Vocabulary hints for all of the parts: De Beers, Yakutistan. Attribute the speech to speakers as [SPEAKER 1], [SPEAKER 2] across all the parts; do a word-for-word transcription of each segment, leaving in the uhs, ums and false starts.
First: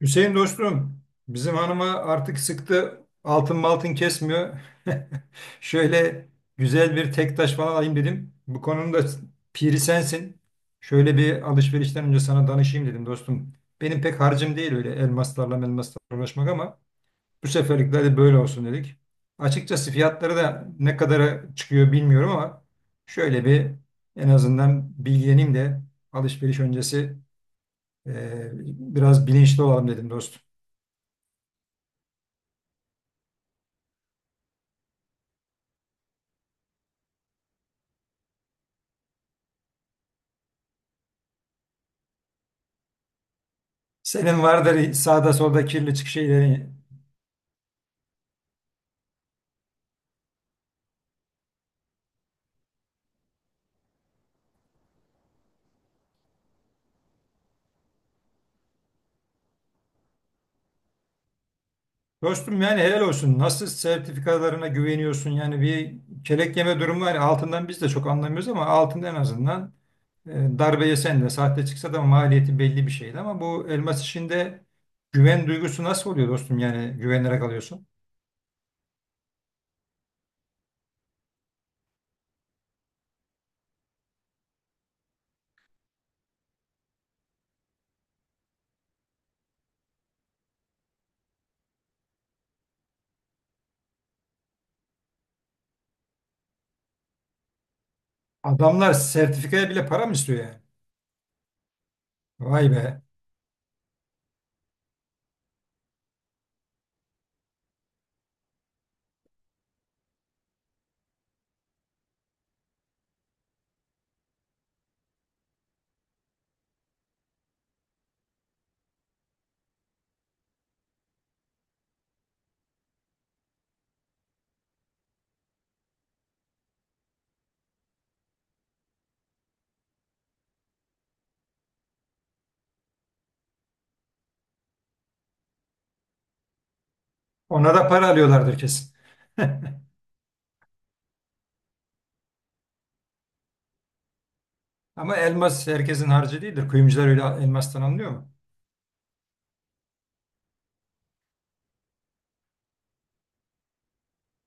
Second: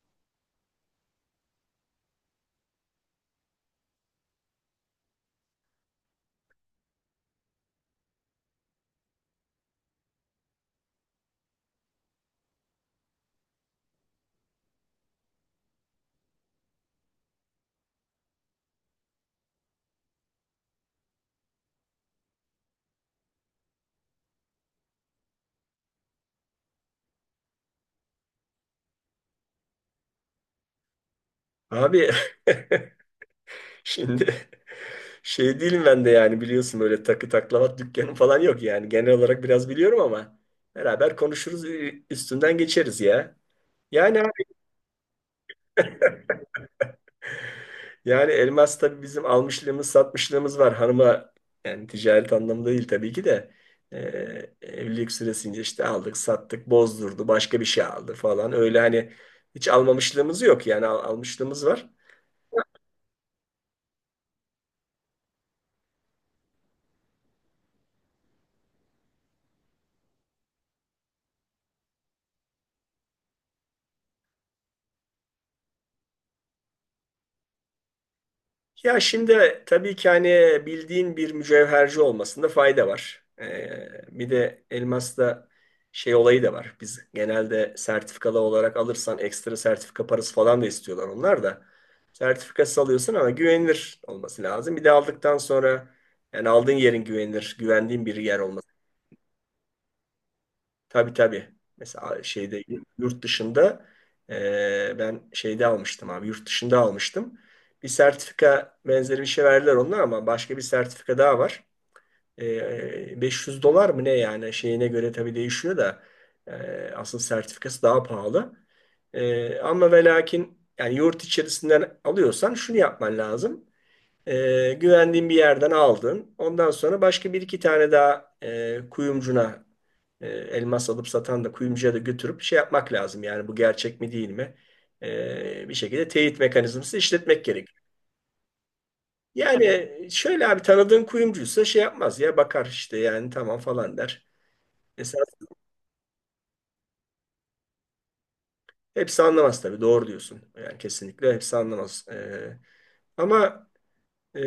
[SPEAKER 1] Hüseyin dostum, bizim hanıma artık sıktı altın maltın kesmiyor. Şöyle güzel bir tek taş falan alayım dedim. Bu konunun da piri sensin. Şöyle bir alışverişten önce sana danışayım dedim dostum. Benim pek harcım değil öyle elmaslarla elmaslarla uğraşmak, ama bu seferlik de hadi böyle olsun dedik. Açıkçası fiyatları da ne kadara çıkıyor bilmiyorum ama şöyle bir en azından bilgileneyim de alışveriş öncesi eee, biraz bilinçli olalım dedim dostum.
[SPEAKER 2] Abi, şimdi şey değilim ben de yani, biliyorsun böyle takı taklavat dükkanım falan yok yani. Genel olarak biraz biliyorum ama beraber konuşuruz, ü- üstünden geçeriz ya. Yani
[SPEAKER 1] Senin
[SPEAKER 2] abi,
[SPEAKER 1] vardır sağda solda kirli çık şeyleri.
[SPEAKER 2] yani elmas tabii bizim almışlığımız satmışlığımız var hanıma, yani ticaret anlamında değil tabii ki de. Ee, Evlilik süresince işte aldık sattık, bozdurdu başka bir şey aldı falan, öyle hani hiç almamışlığımız yok yani al- almışlığımız var.
[SPEAKER 1] Dostum yani helal olsun. Nasıl sertifikalarına güveniyorsun? Yani bir kelek yeme durumu var. Altından biz de çok anlamıyoruz ama altında en azından e, darbe yesen de sahte çıksa da maliyeti belli bir şeydi. Ama bu elmas işinde güven duygusu nasıl oluyor dostum? Yani güvenerek alıyorsun.
[SPEAKER 2] Ya şimdi tabii ki hani bildiğin bir mücevherci olmasında fayda var. Ee, bir de elmasta şey olayı da var. Biz genelde sertifikalı olarak alırsan ekstra sertifika parası falan da istiyorlar onlar da. Sertifikası alıyorsun ama güvenilir olması lazım. Bir de aldıktan sonra yani aldığın yerin güvenilir, güvendiğin bir yer olması.
[SPEAKER 1] Adamlar sertifikaya bile para mı istiyor yani?
[SPEAKER 2] Tabii, tabii. Mesela şeyde,
[SPEAKER 1] Vay be.
[SPEAKER 2] yurt dışında, e, ben şeyde almıştım abi, yurt dışında almıştım. Bir sertifika benzeri bir şey verdiler onlar ama başka bir sertifika daha var. E, beş yüz dolar mı ne, yani şeyine göre tabii değişiyor da e, asıl sertifikası daha pahalı. E, ama ve lakin yani yurt içerisinden alıyorsan şunu yapman lazım. E, güvendiğin bir yerden aldın. Ondan sonra başka bir iki tane daha e, kuyumcuna, e, elmas alıp satan da kuyumcuya da götürüp şey yapmak lazım. Yani bu gerçek mi değil mi? E, bir şekilde teyit mekanizması işletmek gerek.
[SPEAKER 1] Ona da para alıyorlardır kesin.
[SPEAKER 2] Yani şöyle abi, tanıdığın kuyumcuysa şey yapmaz ya, bakar işte, yani tamam falan der. E,
[SPEAKER 1] Ama elmas herkesin harcı değildir. Kuyumcular öyle elmastan anlıyor mu?
[SPEAKER 2] Hepsi anlamaz tabii, doğru diyorsun. Yani kesinlikle hepsi anlamaz. E, ama Ee,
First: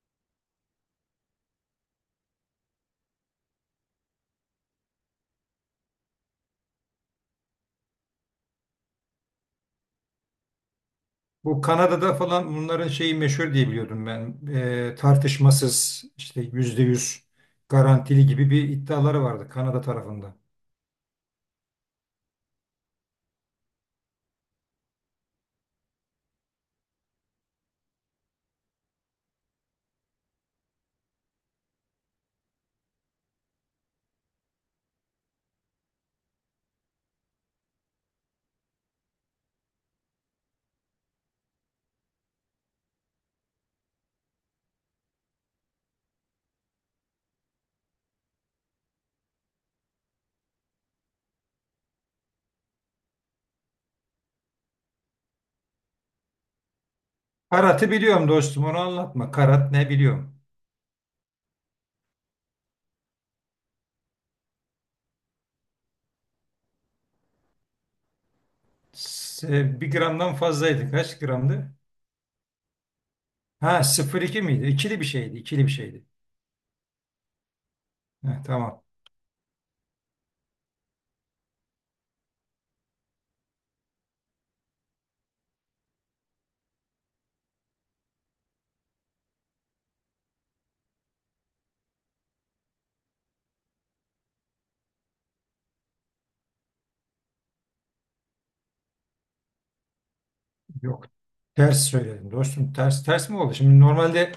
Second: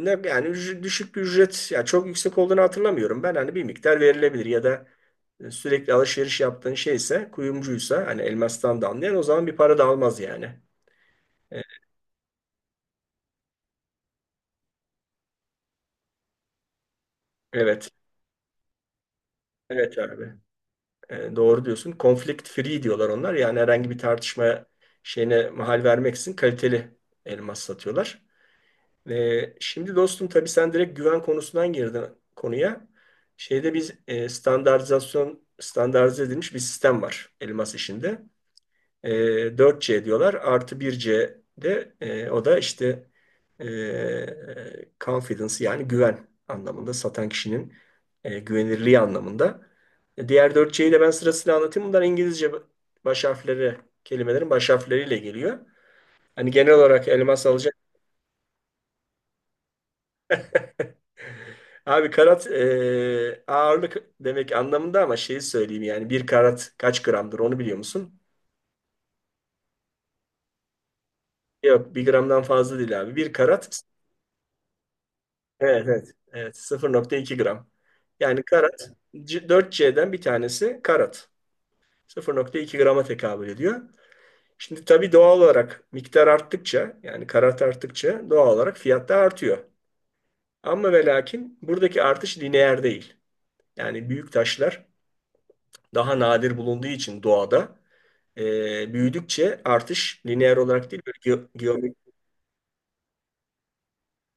[SPEAKER 2] ne yani, ücret- düşük bir ücret, ya çok yüksek olduğunu hatırlamıyorum. Ben hani bir miktar verilebilir, ya da e, sürekli alışveriş yaptığın şeyse, kuyumcuysa hani elmastan da anlayan, o zaman bir para da almaz yani.
[SPEAKER 1] Bu
[SPEAKER 2] E,
[SPEAKER 1] Kanada'da falan bunların şeyi meşhur diye biliyordum ben. Ee, tartışmasız işte yüzde yüz
[SPEAKER 2] Evet.
[SPEAKER 1] garantili gibi bir iddiaları vardı Kanada
[SPEAKER 2] Evet abi.
[SPEAKER 1] tarafında.
[SPEAKER 2] Ee, doğru diyorsun. Conflict free diyorlar onlar. Yani herhangi bir tartışma şeyine mahal vermeksizin kaliteli elmas satıyorlar. Ve şimdi dostum, tabii sen direkt güven konusundan girdin konuya. Şeyde biz e, standartizasyon, standartize edilmiş bir sistem var elmas işinde. E, dört C diyorlar, artı bir c de e, o da işte e, confidence, yani güven anlamında, satan kişinin e, güvenirliği anlamında. E, diğer dört cyi de ben sırasıyla anlatayım. Bunlar İngilizce baş harfleri, kelimelerin baş harfleriyle geliyor. Hani genel olarak elmas alacak.
[SPEAKER 1] Karat'ı biliyorum dostum, onu anlatma. Karat ne biliyorum.
[SPEAKER 2] Abi karat e, ağırlık demek anlamında, ama şeyi söyleyeyim yani bir karat kaç gramdır onu biliyor musun?
[SPEAKER 1] S- bir gramdan fazlaydı. Kaç gramdı?
[SPEAKER 2] Yok, bir gramdan fazla değil abi. Bir karat,
[SPEAKER 1] Ha, sıfır iki miydi? İkili bir şeydi. İkili bir
[SPEAKER 2] evet
[SPEAKER 1] şeydi.
[SPEAKER 2] evet, evet sıfır nokta iki gram. Yani
[SPEAKER 1] Ha, tamam.
[SPEAKER 2] karat, dört cden bir tanesi karat. sıfır nokta iki grama tekabül ediyor. Şimdi tabii doğal olarak miktar arttıkça, yani karat arttıkça doğal olarak fiyat da artıyor. Ama ve lakin buradaki artış lineer değil. Yani büyük taşlar daha nadir bulunduğu için doğada, e, büyüdükçe artış lineer olarak değil,
[SPEAKER 1] Yok.
[SPEAKER 2] böyle ge-
[SPEAKER 1] Ters
[SPEAKER 2] geometrik.
[SPEAKER 1] söyledim dostum. Ters ters mi oldu? Şimdi normalde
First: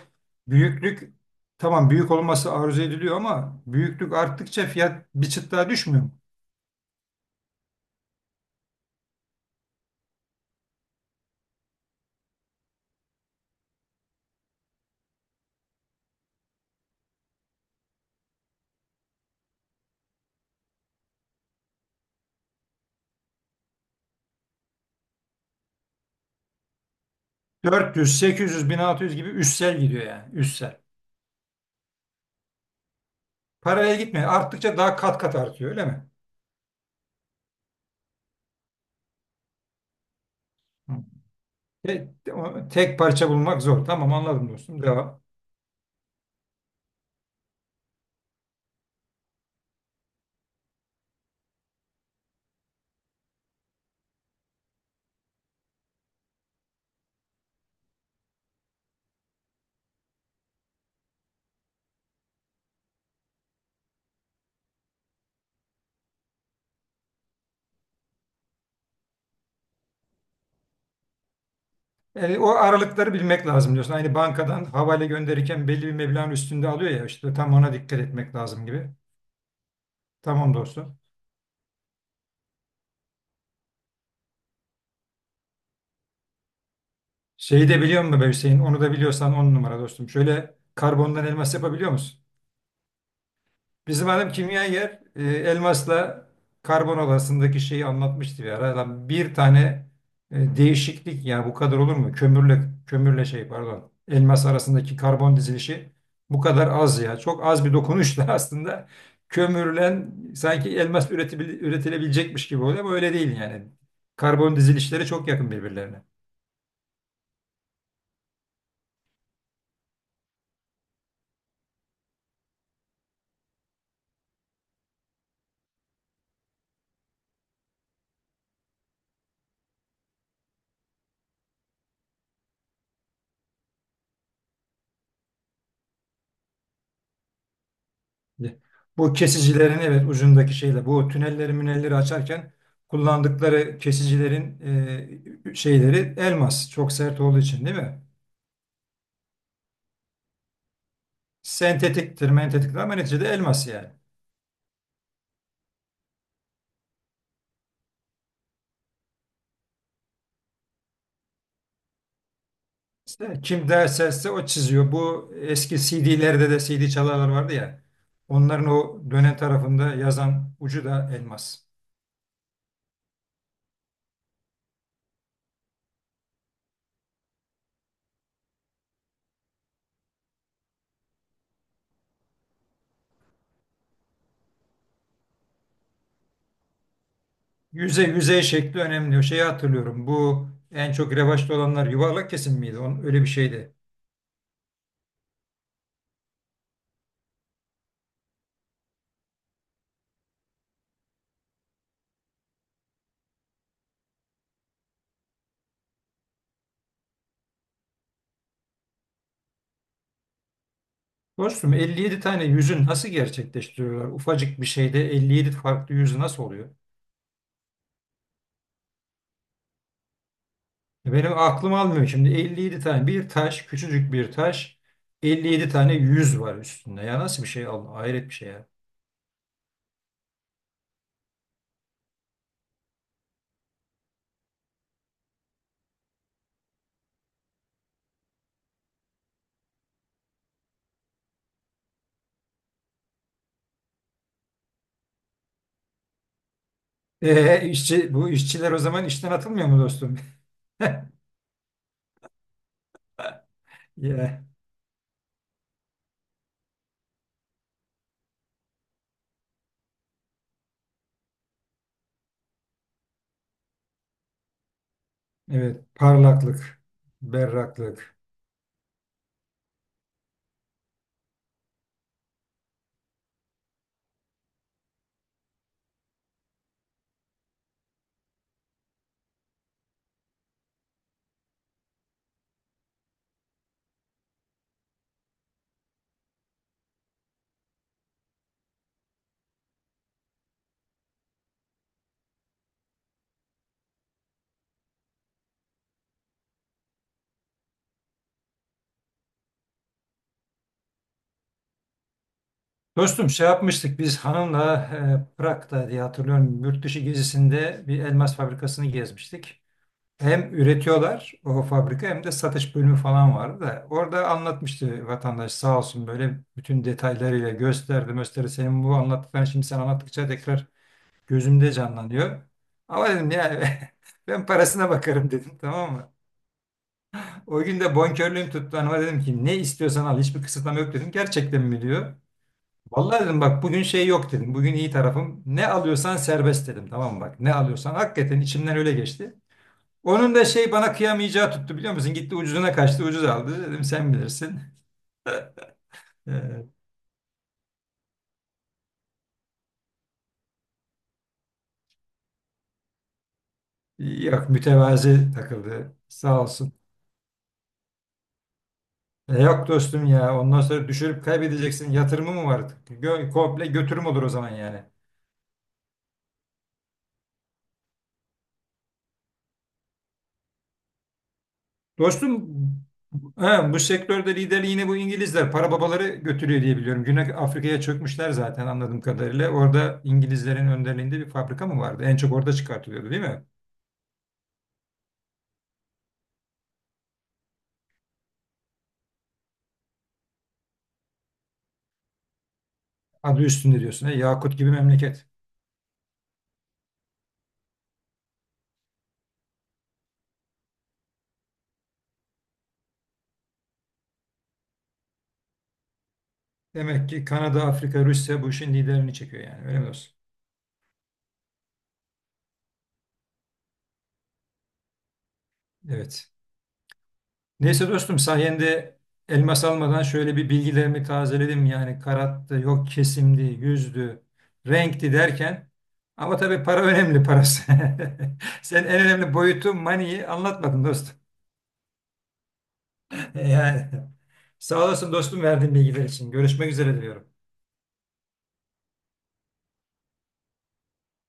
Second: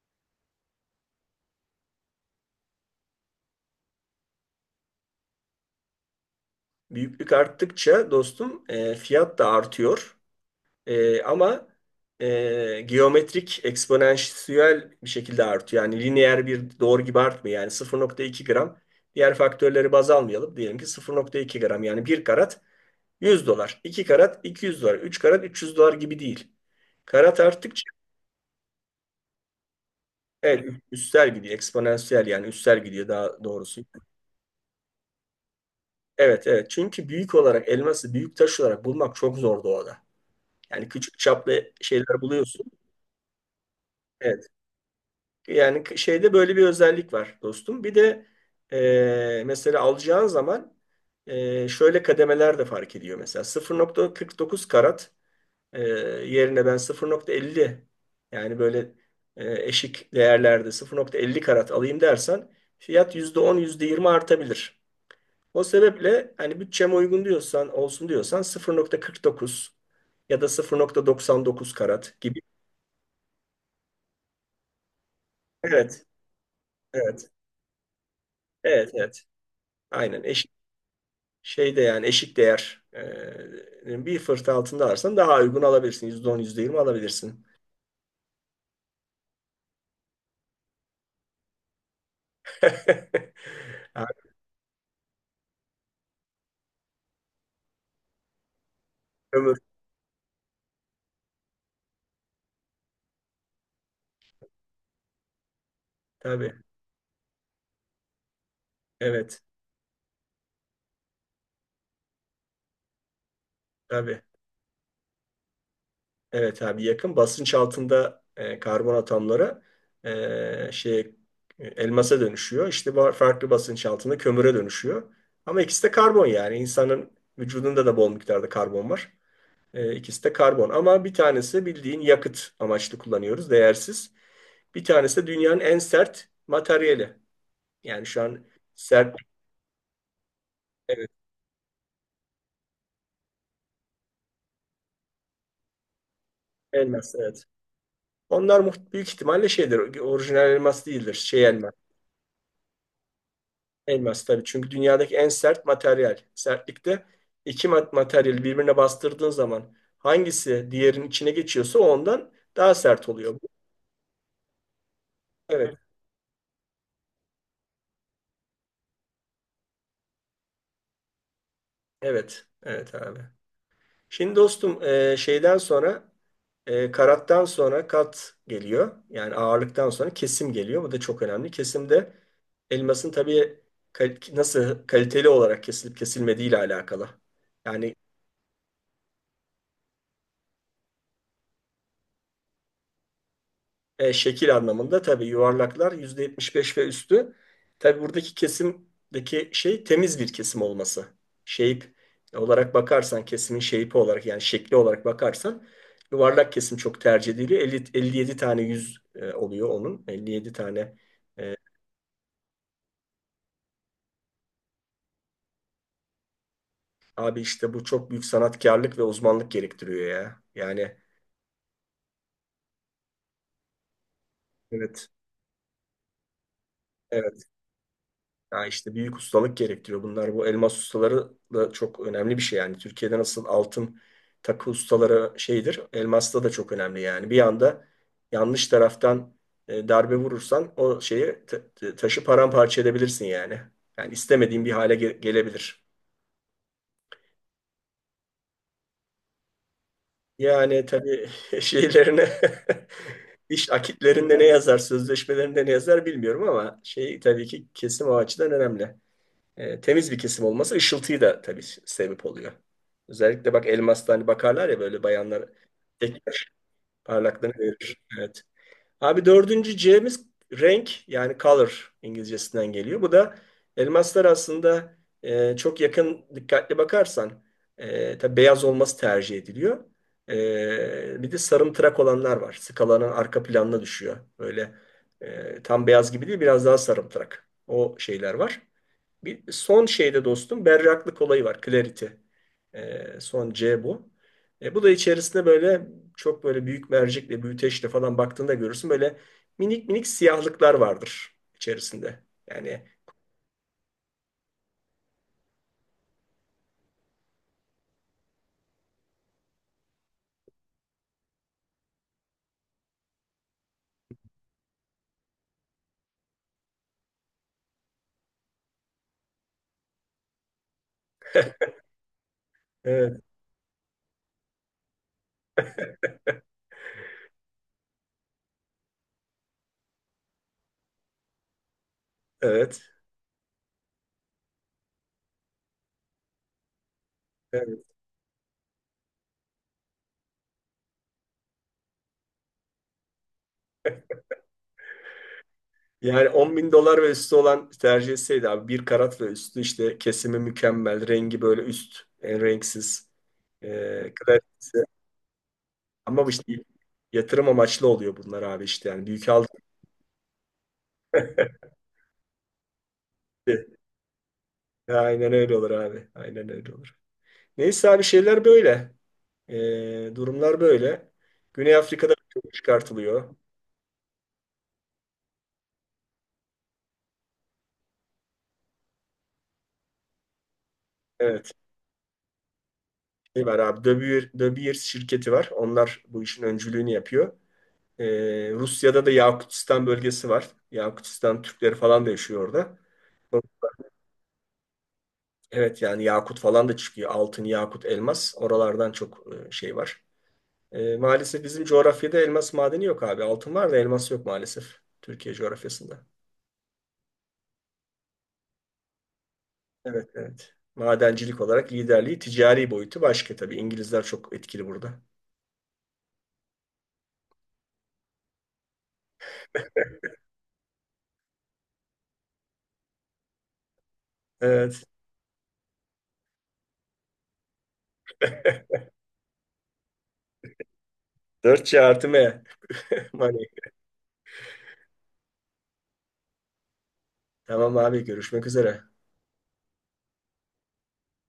[SPEAKER 1] büyüklük, tamam büyük olması arzu ediliyor ama büyüklük arttıkça fiyat bir çıt daha düşmüyor mu?
[SPEAKER 2] Büyüklük arttıkça dostum e, fiyat da artıyor. E, ama e, geometrik, eksponansiyel bir şekilde artıyor. Yani lineer bir doğru gibi artmıyor. Yani sıfır nokta iki gram, diğer faktörleri baz almayalım. Diyelim ki sıfır nokta iki gram yani bir karat yüz dolar, iki karat iki yüz dolar, üç karat üç yüz dolar gibi değil. Karat arttıkça.
[SPEAKER 1] dört yüz, sekiz yüz, bin altı yüz gibi üstsel gidiyor yani.
[SPEAKER 2] Evet,
[SPEAKER 1] Üstsel.
[SPEAKER 2] ü- üstel gidiyor. Eksponansiyel, yani üstel gidiyor daha doğrusu.
[SPEAKER 1] Paralel gitmiyor. Arttıkça daha kat kat artıyor öyle mi?
[SPEAKER 2] Evet, evet. Çünkü büyük olarak elması, büyük taş olarak bulmak çok zor doğada. Yani
[SPEAKER 1] Hı.
[SPEAKER 2] küçük çaplı şeyler
[SPEAKER 1] te-
[SPEAKER 2] buluyorsun.
[SPEAKER 1] o- Tek, parça bulmak zor. Tamam
[SPEAKER 2] Evet.
[SPEAKER 1] anladım dostum. Devam.
[SPEAKER 2] Yani k- şeyde böyle bir özellik var dostum. Bir de e, mesela alacağın zaman e, şöyle kademeler de fark ediyor. Mesela sıfır nokta kırk dokuz karat e, yerine ben sıfır nokta elli, yani böyle e, eşik değerlerde sıfır nokta elli karat alayım dersen fiyat yüzde on, yüzde yirmi artabilir. O sebeple hani bütçeme uygun diyorsan, olsun diyorsan sıfır nokta kırk dokuz ya da sıfır nokta doksan dokuz karat
[SPEAKER 1] E,
[SPEAKER 2] gibi.
[SPEAKER 1] o aralıkları bilmek lazım diyorsun. Aynı bankadan havale gönderirken belli bir
[SPEAKER 2] Evet,
[SPEAKER 1] meblağın üstünde alıyor ya,
[SPEAKER 2] evet,
[SPEAKER 1] işte tam ona dikkat etmek lazım
[SPEAKER 2] evet,
[SPEAKER 1] gibi.
[SPEAKER 2] evet. Aynen, eşik
[SPEAKER 1] Tamam dostum.
[SPEAKER 2] şeyde yani eşik değer, e, bir fırt altında alırsan daha uygun alabilirsin. yüzde on, yüzde yirmi alabilirsin.
[SPEAKER 1] Şeyi de biliyor musun be Hüseyin? Onu da biliyorsan on numara dostum. Şöyle karbondan elmas yapabiliyor musun? Bizim
[SPEAKER 2] Abi,
[SPEAKER 1] adam kimyager, e, elmasla karbon odasındaki şeyi anlatmıştı bir ara. Lan bir
[SPEAKER 2] ömür.
[SPEAKER 1] tane e, değişiklik yani bu kadar olur mu? Kömürle kömürle şey pardon, elmas arasındaki karbon dizilişi bu
[SPEAKER 2] Tabii,
[SPEAKER 1] kadar az ya. Çok az bir dokunuşla aslında
[SPEAKER 2] evet,
[SPEAKER 1] kömürlen sanki elmas üretebil- üretilebilecekmiş gibi oluyor ama öyle değil yani.
[SPEAKER 2] tabii.
[SPEAKER 1] Karbon dizilişleri çok yakın birbirlerine.
[SPEAKER 2] Evet abi, yakın. Basınç altında e, karbon atomları e, şey e, elmasa dönüşüyor. İşte ba- farklı basınç altında kömüre dönüşüyor. Ama ikisi de karbon yani. İnsanın vücudunda da bol miktarda karbon var. E, ikisi de karbon. Ama bir tanesi bildiğin yakıt amaçlı kullanıyoruz. Değersiz. Bir tanesi de dünyanın en sert materyali. Yani şu an
[SPEAKER 1] Bu
[SPEAKER 2] sert,
[SPEAKER 1] kesicilerin, evet, ucundaki şeyle bu
[SPEAKER 2] evet,
[SPEAKER 1] tünelleri münelleri açarken kullandıkları kesicilerin e, şeyleri elmas. Çok
[SPEAKER 2] elmas,
[SPEAKER 1] sert olduğu
[SPEAKER 2] evet.
[SPEAKER 1] için değil mi?
[SPEAKER 2] Onlar muht- büyük ihtimalle şeydir. Orijinal elmas değildir. Şey elmas.
[SPEAKER 1] Sentetiktir, mentetiktir ama neticede elmas yani.
[SPEAKER 2] Elmas tabii, çünkü dünyadaki en sert materyal. Sertlikte iki mat- materyali birbirine bastırdığın zaman hangisi diğerinin içine geçiyorsa o ondan daha sert oluyor.
[SPEAKER 1] İşte kim derse o çiziyor. Bu
[SPEAKER 2] Evet,
[SPEAKER 1] eski C D'lerde de C D çalarlar vardı ya. Onların o dönen tarafında yazan ucu da elmas.
[SPEAKER 2] evet, evet abi. Şimdi dostum e, şeyden sonra, e, karattan sonra kat geliyor. Yani ağırlıktan sonra kesim geliyor. Bu da çok önemli. Kesimde elmasın tabii kal- nasıl kaliteli olarak kesilip kesilmediği ile alakalı. Yani
[SPEAKER 1] Yüzey, yüzey şekli önemli. O şeyi hatırlıyorum. Bu en çok revaçta olanlar yuvarlak kesim miydi? Onun, öyle bir şeydi.
[SPEAKER 2] E, şekil anlamında tabii yuvarlaklar yüzde yetmiş beş ve üstü. Tabii buradaki kesimdeki şey, temiz bir kesim olması. Shape olarak bakarsan, kesimin shape olarak, yani şekli olarak bakarsan yuvarlak kesim çok tercih ediliyor. elli, elli yedi tane yüz e, oluyor onun. elli yedi tane. E,
[SPEAKER 1] Dostum, elli yedi tane yüzü nasıl gerçekleştiriyorlar? Ufacık bir şeyde elli yedi farklı yüzü nasıl oluyor?
[SPEAKER 2] abi işte bu çok büyük sanatkarlık ve uzmanlık gerektiriyor ya. Yani
[SPEAKER 1] E, Benim aklım almıyor şimdi, elli yedi tane bir taş, küçücük bir taş,
[SPEAKER 2] evet,
[SPEAKER 1] elli yedi tane yüz var üstünde. Ya,
[SPEAKER 2] evet.
[SPEAKER 1] nasıl bir şey Allah, hayret bir şey
[SPEAKER 2] Ya
[SPEAKER 1] ya.
[SPEAKER 2] işte büyük ustalık gerektiriyor bunlar. Bu elmas ustaları da çok önemli bir şey yani. Türkiye'de nasıl altın takı ustaları şeydir, elmasta da çok önemli yani. Bir anda yanlış taraftan e, darbe vurursan o şeyi ta- ta- taşı paramparça edebilirsin yani. Yani istemediğin bir hale ge- gelebilir.
[SPEAKER 1] Ee, işçi, bu işçiler o zaman işten atılmıyor mu dostum?
[SPEAKER 2] Yani tabii, şeylerine iş akitlerinde ne
[SPEAKER 1] Ya,
[SPEAKER 2] yazar, sözleşmelerinde ne yazar bilmiyorum ama şey, tabii ki kesim o açıdan önemli. E, temiz bir kesim olması ışıltıyı da tabii sebep oluyor. Özellikle bak, elmasta hani bakarlar ya böyle bayanlar,
[SPEAKER 1] evet,
[SPEAKER 2] tek
[SPEAKER 1] parlaklık,
[SPEAKER 2] parlaklığını verir.
[SPEAKER 1] berraklık.
[SPEAKER 2] Evet. Abi, dördüncü C'miz renk, yani color İngilizcesinden geliyor. Bu da elmaslar aslında e, çok yakın dikkatli bakarsan, e, tabii beyaz olması tercih ediliyor. E, bir de sarımtırak olanlar var. Skalanın arka planına düşüyor. Böyle e, tam beyaz gibi değil, biraz daha sarımtırak. O şeyler var. Bir son şeyde dostum, berraklık olayı var. Clarity. Ee, son C bu. E, bu da içerisinde böyle çok böyle büyük mercekle, büyüteçle falan baktığında görürsün. Böyle minik minik siyahlıklar vardır içerisinde. Yani
[SPEAKER 1] Dostum, şey yapmıştık biz hanımla, e, Prag'da diye hatırlıyorum, yurt dışı gezisinde bir elmas fabrikasını gezmiştik. Hem üretiyorlar o fabrika hem de satış bölümü falan vardı da orada anlatmıştı vatandaş, sağ olsun, böyle bütün detaylarıyla gösterdi gösterdi, senin bu anlattıkların şimdi sen anlattıkça tekrar gözümde canlanıyor. Ama
[SPEAKER 2] evet,
[SPEAKER 1] dedim ya, ben parasına bakarım dedim, tamam mı? O gün de bonkörlüğüm tuttu, hanıma dedim ki ne istiyorsan al, hiçbir kısıtlama yok dedim. Gerçekten mi diyor.
[SPEAKER 2] evet,
[SPEAKER 1] Vallahi dedim, bak bugün şey yok dedim. Bugün iyi tarafım. Ne alıyorsan serbest dedim. Tamam mı? Bak ne
[SPEAKER 2] evet.
[SPEAKER 1] alıyorsan, hakikaten içimden öyle geçti. Onun da şey, bana kıyamayacağı tuttu biliyor musun? Gitti ucuzuna kaçtı, ucuz aldı. Dedim sen bilirsin.
[SPEAKER 2] Yani 10
[SPEAKER 1] Ee,
[SPEAKER 2] bin dolar ve üstü olan tercih etseydi abi, bir karat ve üstü, işte kesimi mükemmel, rengi böyle üst, en renksiz. E,
[SPEAKER 1] Yok,
[SPEAKER 2] kalitesi.
[SPEAKER 1] mütevazi takıldı.
[SPEAKER 2] Ama bu
[SPEAKER 1] Sağ
[SPEAKER 2] işte
[SPEAKER 1] olsun.
[SPEAKER 2] yatırım amaçlı oluyor bunlar abi, işte yani büyük
[SPEAKER 1] E,
[SPEAKER 2] aldık.
[SPEAKER 1] yok dostum ya, ondan sonra düşürüp kaybedeceksin. Yatırımı mı var? Gö- komple götürüm olur o zaman yani.
[SPEAKER 2] Aynen öyle olur abi. Aynen öyle olur. Neyse abi, şeyler böyle. Ee, durumlar böyle. Güney Afrika'da
[SPEAKER 1] Dostum,
[SPEAKER 2] çok çıkartılıyor.
[SPEAKER 1] he, bu sektörde liderliğini bu İngilizler para babaları götürüyor diye biliyorum. Güney Afrika'ya çökmüşler zaten anladığım kadarıyla. Orada İngilizlerin önderliğinde bir
[SPEAKER 2] Evet.
[SPEAKER 1] fabrika mı vardı? En çok orada çıkartılıyordu değil mi?
[SPEAKER 2] Şey var abi. De Beer, De Beers şirketi var. Onlar bu işin öncülüğünü yapıyor. Ee, Rusya'da da Yakutistan bölgesi var. Yakutistan Türkleri falan da yaşıyor orada.
[SPEAKER 1] Adı üstünde diyorsun. He, Yakut gibi memleket.
[SPEAKER 2] Evet, yani Yakut falan da çıkıyor. Altın, Yakut, elmas. Oralardan çok e, şey var. E, maalesef bizim coğrafyada elmas madeni yok abi. Altın var da elmas yok maalesef. Türkiye coğrafyasında.
[SPEAKER 1] Demek ki Kanada, Afrika, Rusya bu işin liderini çekiyor yani. Öyle mi
[SPEAKER 2] Evet,
[SPEAKER 1] dostum?
[SPEAKER 2] evet. Madencilik olarak liderliği, ticari boyutu başka tabii. İngilizler çok etkili burada.
[SPEAKER 1] Evet. Neyse dostum, sayende elmas almadan şöyle bir bilgilerimi tazeledim. Yani karattı, yok kesimdi, yüzdü,
[SPEAKER 2] Evet.
[SPEAKER 1] renkti derken. Ama tabii para önemli, parası. Sen en önemli boyutu money'i anlatmadın dostum.
[SPEAKER 2] Dört c artı M. Money.
[SPEAKER 1] Yani sağ olasın dostum verdiğin bilgiler için. Görüşmek üzere diyorum.
[SPEAKER 2] Tamam abi, görüşmek üzere.